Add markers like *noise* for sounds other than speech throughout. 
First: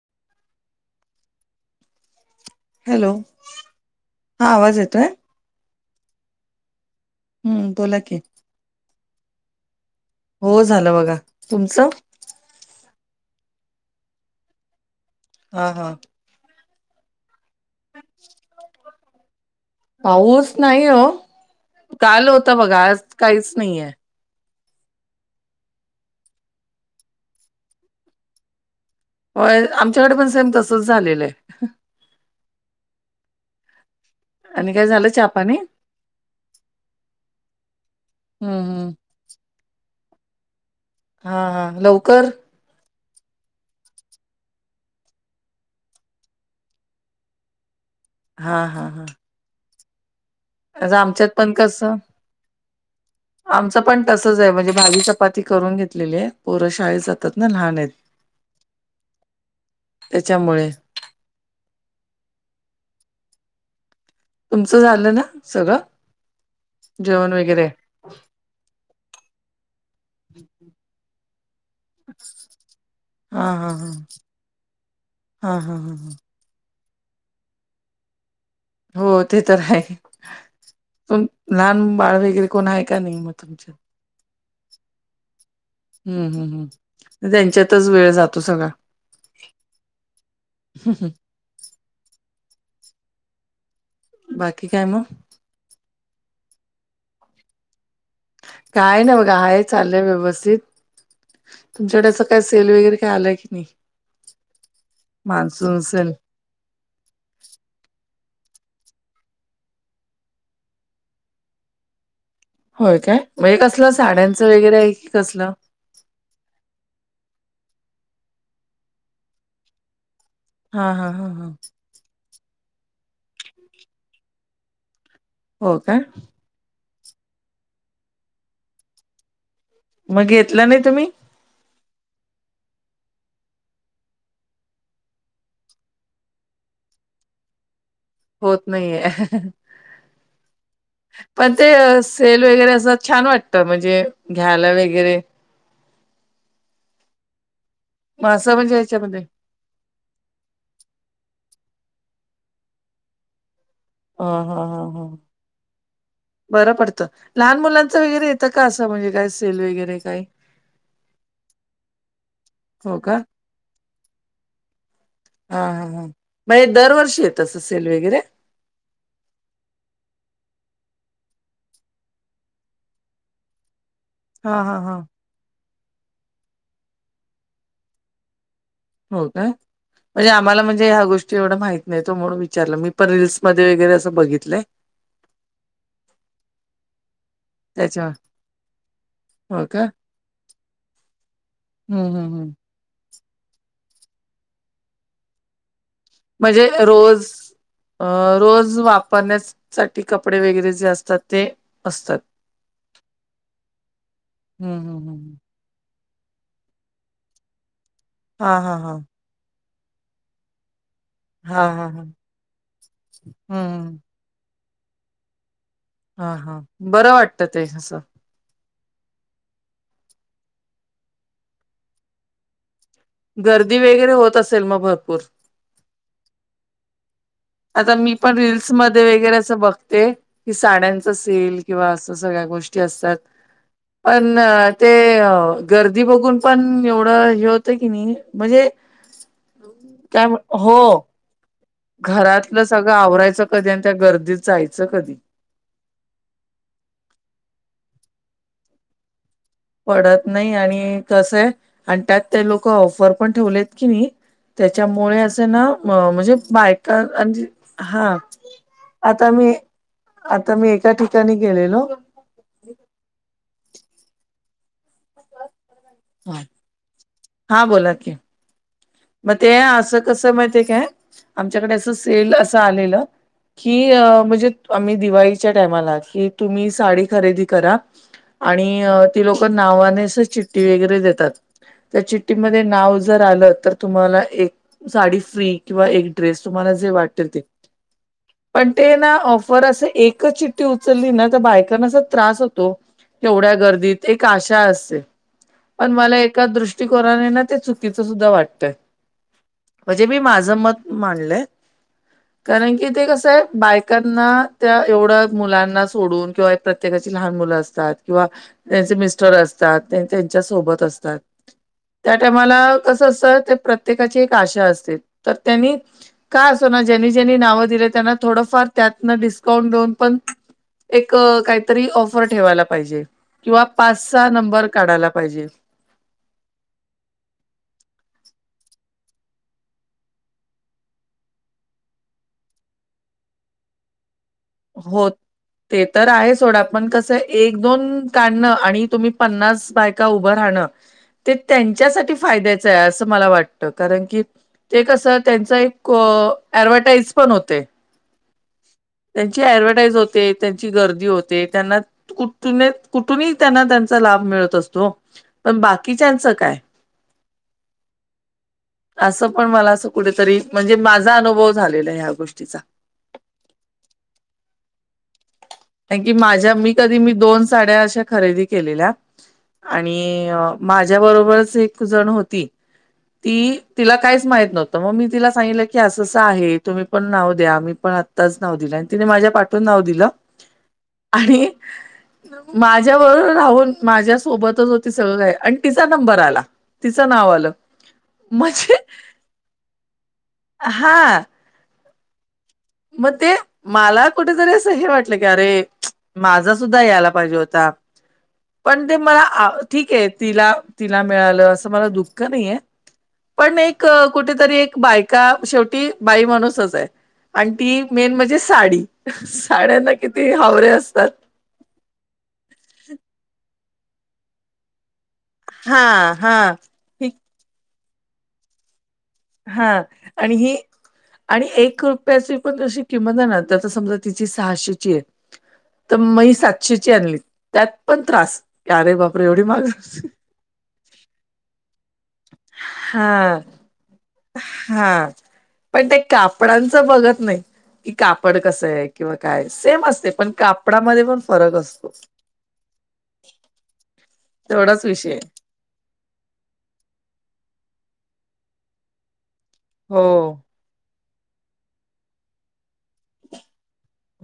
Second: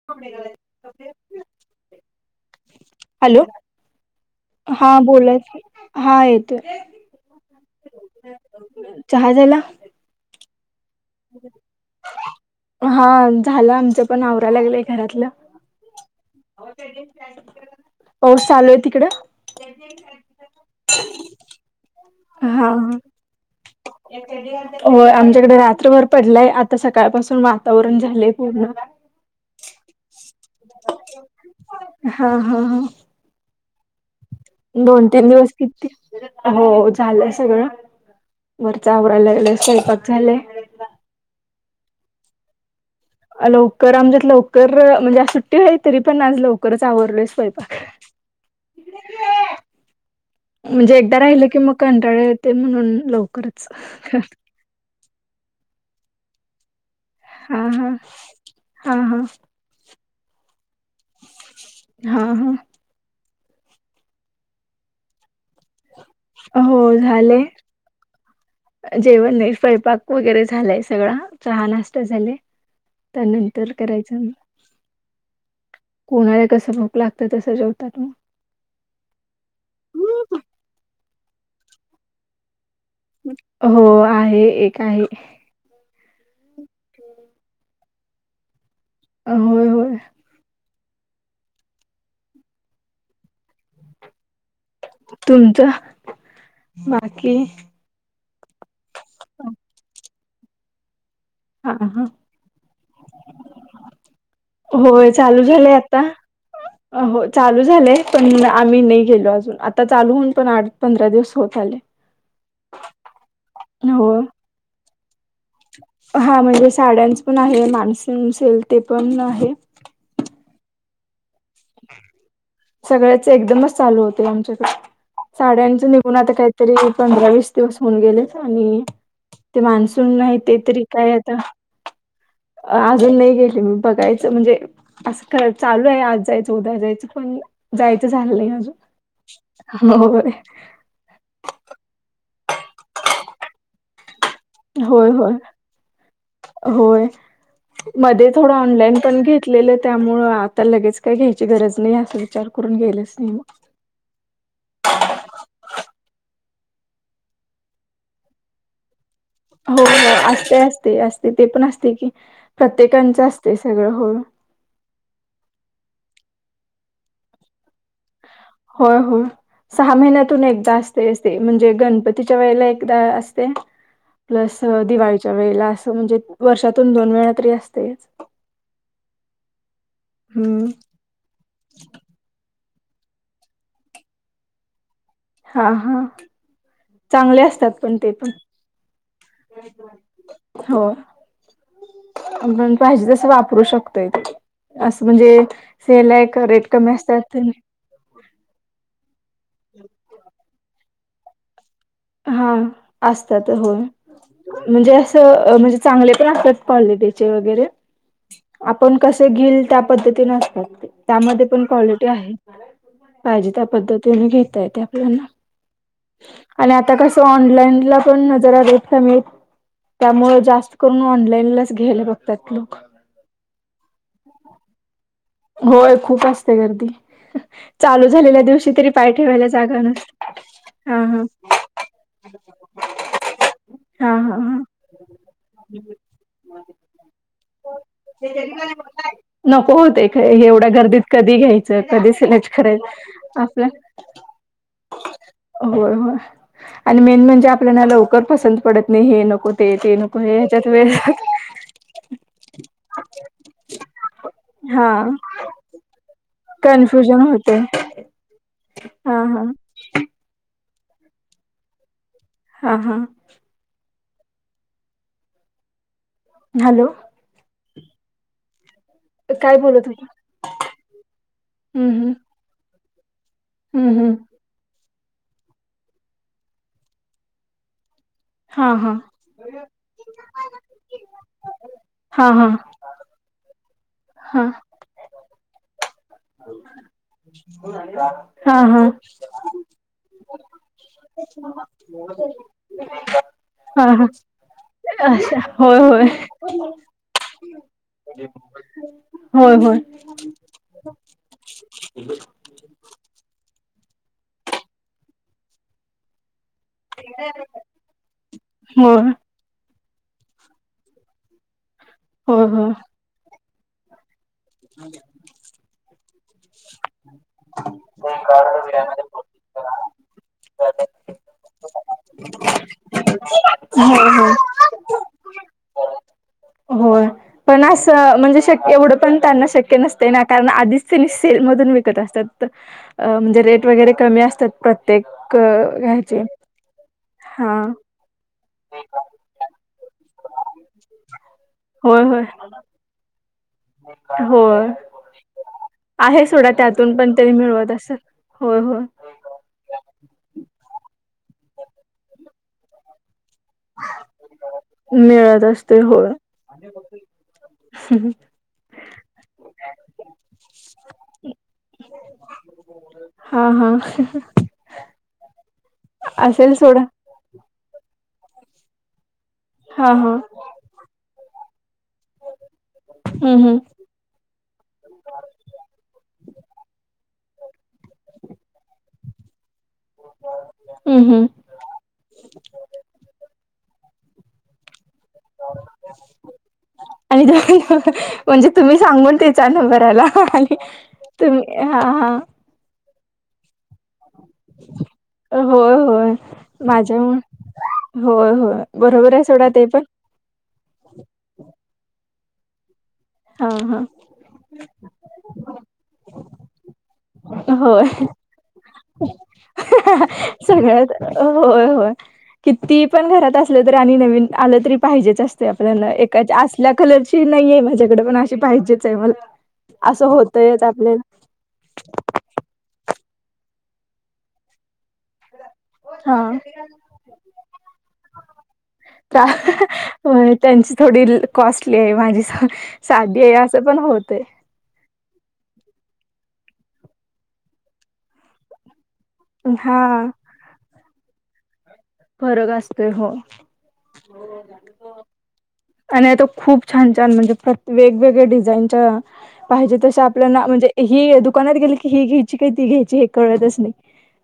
*inaudible* Hello आवाज हा येतोय बोलाय हा येतोय... हम्म बोला की.... चहा झाला... हो झालं बघा तुमचं... हा झालं आमच पण आवराय लागलाय घरातलं... हा हा.... पाऊस चालू आहे तिकड.... पाऊस नाही हो काल होता हा.... बघा आज काहीच नाहीये हो आमच्याकडे रात्रभर पडलाय आता सकाळपासून वातावरण झालंय पूर्ण..... होय आमच्याकडे पण सेम तसच झालेलं आहे.... हा हा ह.... आहे आणि काय दोन झालं चहा तीन दिवस पाणी किती हो झालंय सगळं.... हम्म वरच हम्म आवराय लागलोय स्वयंपाक झाले.... हा हां लवकर..... लवकर आमच्यात लवकर म्हणजे सुट्टी होय तरी पण आज लवकरच आवरल स्वयंपाक.... हा हा हा.... म्हणजे आता एकदा आमच्यात राहिलं पण की मग कसं कंटाळ येते म्हणून लवकर.... आमचं पण तसच आहे म्हणजे भाजी चपाती करून घेतलेली आहे पोर शाळेत जातात..... मुलं हा लहान हा आहेत हा हा त्याच्यामुळे..... हा हा..... तुमचं झालं ना सगळं.... हो जेवण झालय.... वगैरे जेवण नाही स्वयंपाक वगैरे झालाय सगळा चहा नाश्ता झालाय. हा हा त्यानंतर हा करायचं हा हा हा हा उन्हाळ्यात कस भूक लागते. तसं जेवतात मग.... हो ते तर आहे प लहान बाळ वगैरे.... कोण आहे का नाही.... मग तुमच्यात? हो आहे एक आहे.... ह् हम्म हम् त्यांच्यातच वेळ जातो सगळा.... अ होय हो... हम् ह.... बाकी काय मग.... तुमचं बाकी.... काय ना बघा हाय चाललंय व्यवस्थित.... हा हा तुमच्याकडे असं काही सेल वगैरे काय आलं की नाही? होय चालू झालंय मान्सून आता.... सेल हो चालू झालंय पण आम्ही नाही गेलो अजून आता चालू होऊन पण आठ पंधरा दिवस होत आले... ह... होय काय म्हणजे कसलं साड्यांचं वगैरे आहे की कसलं? हा म्हणजे साड्यांच पण आहे माणस असेल ते पण आहे हा हा हा हा सगळ्याच एकदमच चालू होते आमच्याकडे हो साड्यांचं काय? निघून आता काही तरी पंधरा वीस दिवस होऊन गेले आणि ते मान्सून मग नाही ते घेतलं तरी तुम्ही? काय आता अ अजून नाही गेली मी बघायचं म्हणजे असं चालू आहे आज जायचं उदा जायच पण जायचं झालं नाही होत नाहीये. अजून हो पण ते सेल वगैरे असं छान वाटत म्हणजे घ्यायला होय वगैरे होय होय मग मध्ये थोड असं म्हणजे ऑनलाईन ह्याच्यामध्ये पण घ िकलेलं त्यामुळ आता लगेच काय घ्यायची गरज नाही अस विचार करून गेलंच नाही मग ह हा हा हां बरं पडतं लहान मुलांचं वगैरे येतं का असं म्हणजे काय सेल हो वगैरे हो काही असते असते असते ते पण असते की हो का प्रत्येकांचं असते सगळं होळ हा हा हां मण दरवर्षी येत अस सेल वगैरे होय होय सहा महिन्यातून एकदा असते ते म्हणजे गणपतीच्या वेळेला एकदा असते प्लस हा हा हा दिवाळीच्या वेळेला असं म्हणजे वर्षातून दोन वेळा तरी असतेच हो का म्हणजे आम्हाला हम्म म्हणजे ह्या गोष्टी एवढा माहत नाही तो म्हणून विचारला मी पण रीलल्स मध्ये वगरे असं बघितलंय हा हा चांगले असतात पण ते पण ओके हो हम्म हम्म हम्म आपण पाहिजे तसं वापरू शकतोय असं म्हणजे सेल आहे का रेट म्हणजे कमी रोज असतात अ रोज वापरण्यासाठी कपडे वगैरे जे असतात ते असतात हा असतात हो हम्म म्हणजे हम्म हम्म असं म्हणजे चांगले पण असत कलटी वगैरे हा हा हा आपण क घेईल त्या पद्धतीने असतात ते त्यामध्ये पण हा हा हा क्वालिटी आहे पाहिजे त्या हम्म पद्धतीने घेता येते आपल्याना हा हा आणि आता बरं कसं वाटतं ते ऑनलाईन ला असं पण नजरा र मिल त्यामुळे जास्त करून ऑनलाईनलाच घ्यायलं बघतात लोक गर्दी वगैरे होत असेल मग भरपूर होय खूप असते गर्दी आता चालू मी पण झालेल्या दिवशी तरी रीलसमध्ये पाय वगैरे ठेवायला असं जागा बघते नसते की हा साड्यांचा हा सेल किंवा असं सगळ्या गोष्टी त्या असात हा हा पण हा. ते गर्दी बघून पण एवढं हे होतं की नाही म्हणजे नको होते का काय एवढ्या हो गर्दीत कधी घ्यायच घरातलं सगळं आवरायचं कधी आणि त्या गर्दीत जायचं कधी होय हो आणि मेन म्हणजे आपल्याला लवकर पसंत पडत नाही हे नको ते ते नको पडत हे नाही ह्याच्यात वेळ आणि कसंय आणि त्यात ते लोक ऑफर पण ठेवलेत की नाही हा त्याच्यामुळे असं ना म्हणजे बायका कन्फ्युजन होते हा हा आता हा मी आता मी एका ठिकाणी गेलेलो हां हां ह हॅलो हा बोला कि मग ते काय बोलत असं होता कसं माहिितय काय आमच्याकडे हम्म असं हम्म सेल असं आलेलं ही हम्म हम्म म्हणजे आम्ही दिवाळीच्या टामाला कि तुम्ही साडी खरेदी करा आणि हा हा ती लोक नावानेस चिठ््टठी वगैरे देतात त्या हा हा चिठ्ठीमध्ये नाव जर आलं तर तुम्हाला हा एक साडी फ्री किंवा एक त हा हा चली ना तर बायकांना अस त्रास होतो एवढ्या हा गर्दीत हा एक आशा असते अ होय पण होय मला एका दृष्टीकोनाने ना ते चुकीचं सुद्धा वाटतय होय होय म्हणजे मी माझं मत मडलंय ह कारण की ते कसं आहे बायकांना त्या एवढं मुलांना सोडून किंवा प्रत्येकाची लहान मुलं असतात किंवा त्यांचे होय मिस्टर असत त्यांच्या सोबत असतात होय त्यााला होय कस असत प्रत्येकाची एक आशा असते तर त्यांनी काय असो ना ज्यांनी ज्यांनी नाव दिले त्यांना थोडंफार त्यातनस काउंट देऊन पण एक काहीतरी ऑफर ठेवायला पाहिजे किंवा होय पाचचा होय नंबर काढायला पाहिजे हो पण असं म्हणजे शक्य एवढं पण त्यांना शक्य नसतं ना कारण आधीच त्यांनी सेलमधून विकत असतात अ म्हणजे रेट वगैरे कमी असतात हो प्रत्येक ते तर ह्याचे आहे सोडा पण कसं हा एक दोन का तुम्ही पन्नास बायका उभा राहण हे होय त्यांच्यासाठी होय फाय असं मला वाटतं कारण की होय ते कसं त्यांचा एक आहे सोडा त्यातून ऍडवटाईज पण तरी होते मिळवत असेल होय होय त्यांची ऍडव्हटाईज होते त्यांची गर्दी होते त्यांना कुठ कु कुठूनही त्यांना त्यांचा लाभ मिळत असतो पण बाकीच्याच काय ह हम् असं पण मला असं कुठेतरी म्हणजे माझा अनुभव झालेला ह्या गोष्टीचा हा हा कार की माझ्या असेल मी सोडा कधी मी दोन साड्या अशा खरेदी केलेल्या हा हा आणि माझ्या बरोबरच एक जण होती ती हम्म हम्म तिला काहीच माहित नव्हतं मग मी तिला सांगितलं की असंं आहे तुम्ही पण नाव द्या मी पण त्याच नाव दिलं आणि तिने माझ्या पाठून नाव दिलं हम्म हम्म आणि माझ्याबरोबर राहून माझ्या सोबतच हो ते सगळंय आणि तिचा नंबर आला तिचं आणि नाव आलं म्हणजे तुम्ही सांगून त्याच्या नंबरला आणि हा तुम्ही हा हा म ते मला कुठेतरी असं हे वाटलं की अरे होय होय माझा सुद्धा माझ्या यायला पाहिजे होता होय होय पण ते बरोबर आहे सोडा मला ते पण ठीक आहे तिला तिला मिळालं अस म दुःख नाही हा पण एक कुठेतरी एक बाक का शेवटी बाई माणूसच आहे आणि हा ती होय मेन म्हणजे साडी साड्यांना किती हावरे सगळ्यात असतात होय होय किती पण घरात असलं तरी आणि नवीन आलं तरी पाहिजेच असत ते हा आपल्याला एका हा. असल्या कलरची नाही आहेे माझ्याकडे पण अशी पाहिजेच आहे मला हा असं आणि होतय ही आपल्याला आणि एक रुपयाची पण जशी किंमत आहे ना तर आता समजा तिची सहाशेची आहे तर हा मही सातशेची आणली त्यात पण त्रास अरे बापरे एवढी माग होय त्यांची थोडी कॉस्टली आहे माझी साधि आहे हा असं पण होतय हा पण ते कापडांचं बघत नाही की कापड कसं आहे किंवा काय हा सेम असते पण कापडामध्ये पण फरक असतो फरक असतोय हो तेवढाच विषय आणि तो खूप छान छान म्हणजे प्र वेगवेगळ्या डिझाईनच्या पाहिजे तस हो आपल्याला म्हणजे ही दुकानात गेली की ही घ्यायची का ती घ्यायची हे कळतच नाही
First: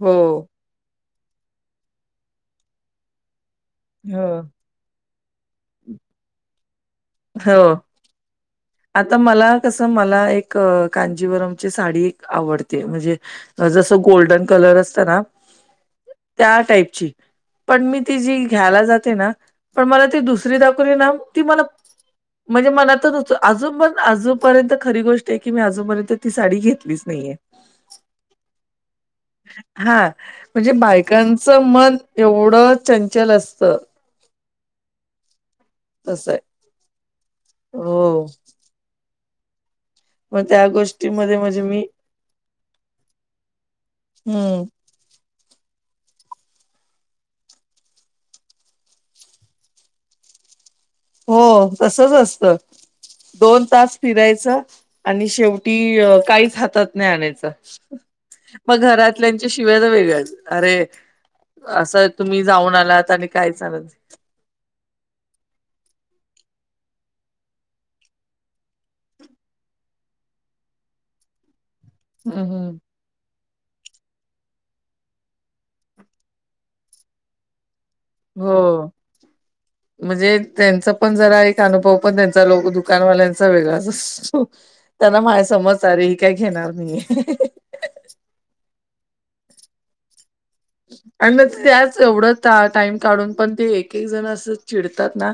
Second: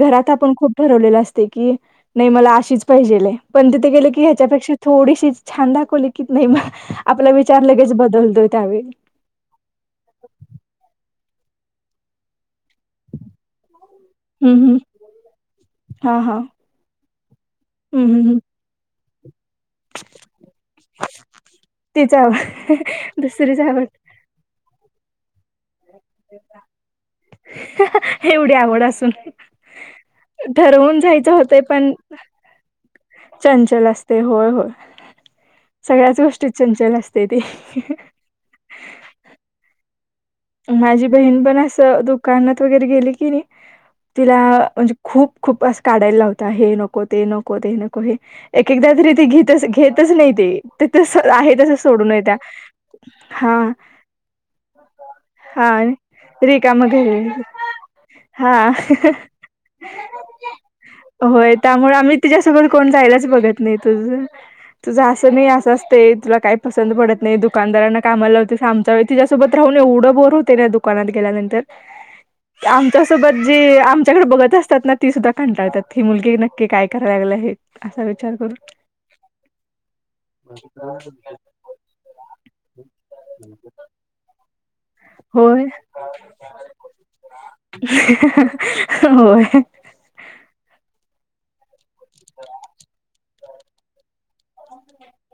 हो. घरात आपण खूप ठरवलेलं असते की नाही मला अशीच पाहिजेलय पण तिथे गेले की हो. ह्याच्यापेक्षा थोडीशी छान दाखवले कि नही म आपला विचार हो. लगेच बदलतो त्यावेळी. आता मला कसं मला एक कांजीवरमची साडी आवडते म्हणजे जसं गोल्डन हम्म कलर हम्म असत ना हा हा त्या टाईपची, पण मी हम्म ती हम्म जी हम्म घ्यायला जाते ना पण मला ती दुसरी दाखवली ना ती मला तीच म्हणजे आवड मनात दुसरीच अजून आवड पण अजूनपर्यंत खरी गोष्ट आहे, की मी अजूनपर्यंत ती साडी घेतलीच नाहीये. अहं अहं एवढी आवड असून हा म्हणजे ठरवून जायचं होतंय बायकाचं पण मन एवढं चंचल असत. ते होय होय. सगळ्याच तसं आहे. गोष्टी चंचल असतय ते. हो मग त्या माझी गोष्टीमध्ये बहीण पण म्हणजे मी असं दुकानात वगैरे गेली कीणी तिला हम्म म्हणजे खूप खूप काढायला असं लावत्या. हे नको ते नको ते नको हे एक एकदा तरी ते घीत घेतच नाही ते. ते तस हो आहे तस सोडून तसच येत्या हा. फिरायच आणि हा शेवटी काहीच रिकाम हातात नाही घरी आणायच. हा मग घरातल्यांच्या शिव्या तर वेगळच अरे होय. त्यामुळे असं आम्ही तिच्या तुम्ही सोबत जाऊन कोण आलात जायलाच आणि बघत काहीच नाही. आणत तुझं तुझं असं नाही असं असतय. तुला काय पसंद पडत नाही दुकानदारांना कामा लावतीस आ तिच्यासोबत राहून एवढं बोर होते ना दुकानात गेल्यानंतर हम्म हम्म. त्यासोबत जे आमच्याकडे बघत असतात ना ती सुद्धा कंटाळतात. ही मुलगी नक्की काय करायला आहेत. असा विचार करून हो. म्हणजे त्यांच पण जरा एक अनुभव पण त्यांचा लो दुकानवाल्यांचा वेगळाच असतो. त्यांना माय होय समज अरे ही काय घेणार नाही. अहं अहं अहं अहं होय. आणि त्याच एवढं टाइम काढून पण ते एक एक जण असं चिडतात ना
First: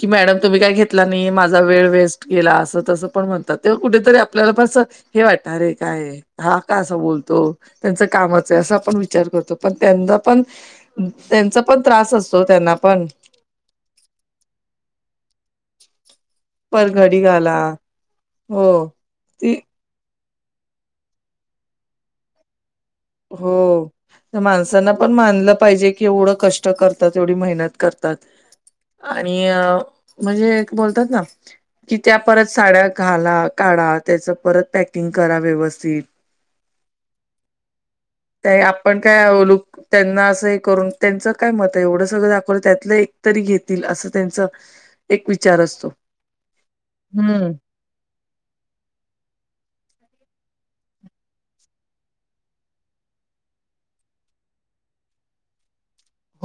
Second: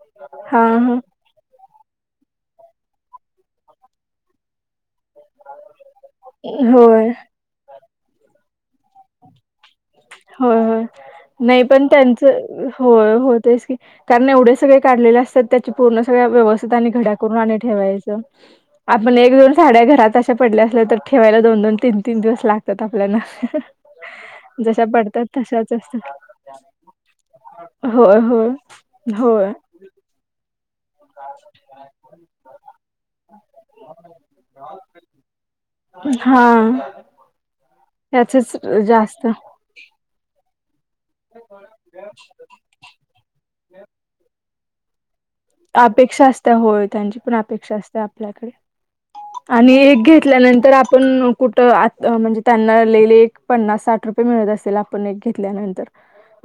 की मॅडम तुम्ही हा काय हा घेतला नाही माझ वेळ वेस्ट गेला अस त पण म्हणतात तेव्हा कुठेतरी आपल्याला पण हे वाटणारे काय हा का असं होय होय बोलतो? त्यांच कामाच आहे असं आपण विचार करतो. पण त्यां होय होय. नही पण त्यांच असतो त्यांना पण होय होतयच की कारण एवढे सगळे काढले असतात त्याची पूर्ण सगळ्या व्यव तिथं पर आणि घड्या घडी करून आणि घाला ठेवायचं. हो आपण एक, दोन ती साड्या घरात पडल्या असल्या तर ठेवायला दोन दोन, तीन तीन दिवस लागत्यात आपल्याला. तर जशा माणसांना पण पडतात मानलं तशाच पाहिजे असतात की एवढं कष्ट करतात, एवढी मेहनत करतात. होय होय आणि होय अ म्हणजे बोलतात ना की त्या परत साड्या घाला, काढा त्याच परत पॅकिंग करा व्यवस्थित. हा. याचच आपण जास्त काय लूक त्यांना असं हे करून त्यांच काय मत आहे, एवढं सगळं दाखवलं त्यातलं तरी घेतील असं त्यांच अपेक्षा असत्या होय. त्यांची पण हम्म अपेक्षा असते आपल्याकडे. आणि एक घेतल्यानंतर आपण कुठं म्हणजे त्यांना लई लई एक पन्नास, साठ रुपये मिळत असेल आपण एक घेतल्या नंतर.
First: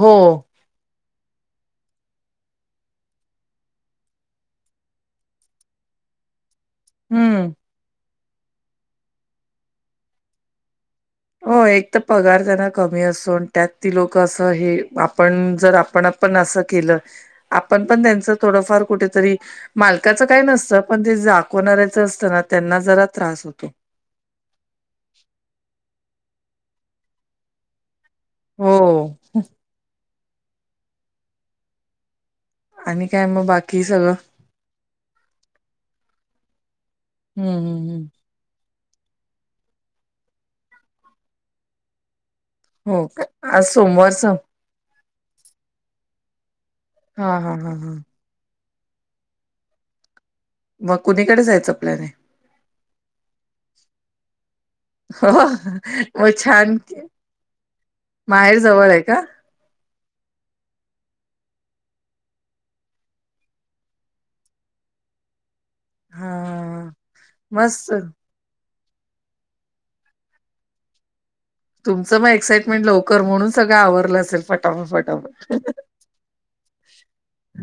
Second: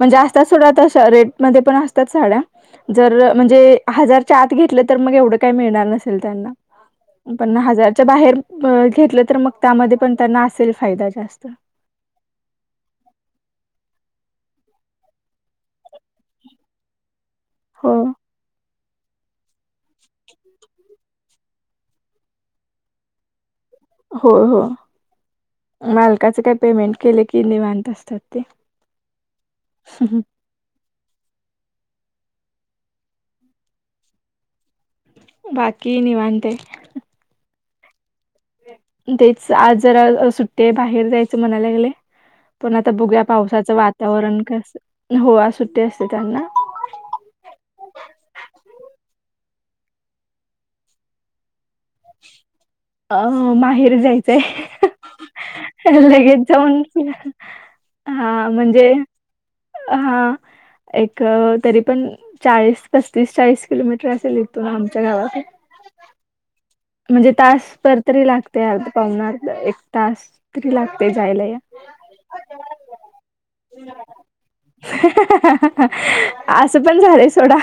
हो असत्यात सोडा तशा रेट मध्ये पण असत्यात साड्या, जर म्हणजे हजारच्या आत घेतलं तर मग एवढं काय मिळणार नसेल त्यांना. हम्म पण हजारच्या बाहेर अ घेतलं तर मग त्यामध्ये पण त्यांना असेल फायदा जास्त. हो. एक तर पगार त्यांना कमी असून त्यात ती लोक असं हे आपण जर आपण पण असं केलं. आपण हो पण त्यांच थोडंफार कुठेतरी मालकाचं काही नसतं, पण ते दाखवणाऱ्याचं असत ना त्यांना जरा त्रास होतो. हो हो मालकाच काय पेमेंट केले की निवांत असतात. ते हो हो... आणि काय मग बाकी सगळं.... बाकी निवांततय.... हम्म हम् हम्..... तेच आज जरा सुट्टी बाहेर जायचं म्हणायला लागले.... पण आता हो बुघूया का आज पावसाचं सोमवारच हा वातावरण कस हो सुट्टी आज असते त्यांना.... हा हा हा हा..... मग कुणीकडे जायचं प्लॅन आहे. अ माहेरी जायचं आहे. हो मग लगेच छान जाऊन की हा माहेर जवळ म्हणजे.... आहे का? हा..... एक तरी पण चाळीस पस्तीस चाळीस किलोमीटर असेल इथून आमच्या गावात..... हा म्हणजे तास मस्त पर तरी लागते अर्धा पाऊण एक तास तरी लागते जायला या.. तूमचं मग एक्साइटमेंट लवकर म्हणून सगळं आवरलं असेल फटाफट फटाफट..... असं पण झालंय सोडा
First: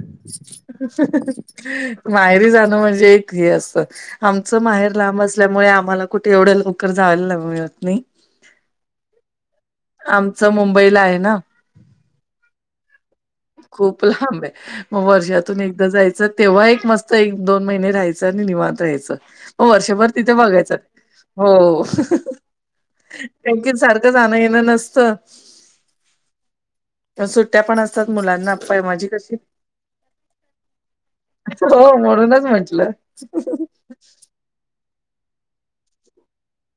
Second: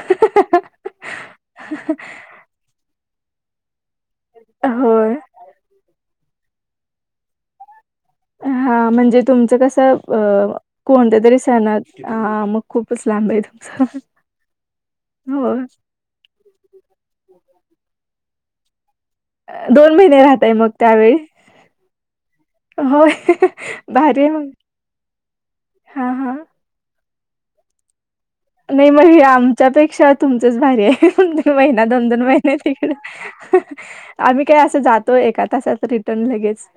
माहेरी जाणं म्हणजे..... हे अस आमचं माहेर होय लांब असल्यामुळे आम्हाला कुठे एवढ्या लवकर जायला मिळत नाही. हा म्हणजे तुमचं कसं आमचं अ मुंबईला आहे कोणत्या ना तरी सणात ह मग..... खूपच लांब आहे... तुमचं. खूप लांब आहे मग हो, वर्षातून एकदा जायचं. तेव्हा एक मस्त एक दोन महिने राहायचं आणि निवांत यायचं. हो वर्षभर महिने तिथे राहताय मग बघायचं त्यावेळी? हो.... होय, त्यांच्यात सारखं जाणं येणं नसतं.. हा हां.... तर सुट्टया पण असतात मुलांना.... नाही माझी मग कशी आमच्यापेक्षा तुमच भारी आहे दोन दोन महिना हो दोन दोन म्हणूनच महिन म्हंटलं तिकडे..... *unintelligible* आम्ही काय असं जातो एका तासाच रिटर्न लगेच....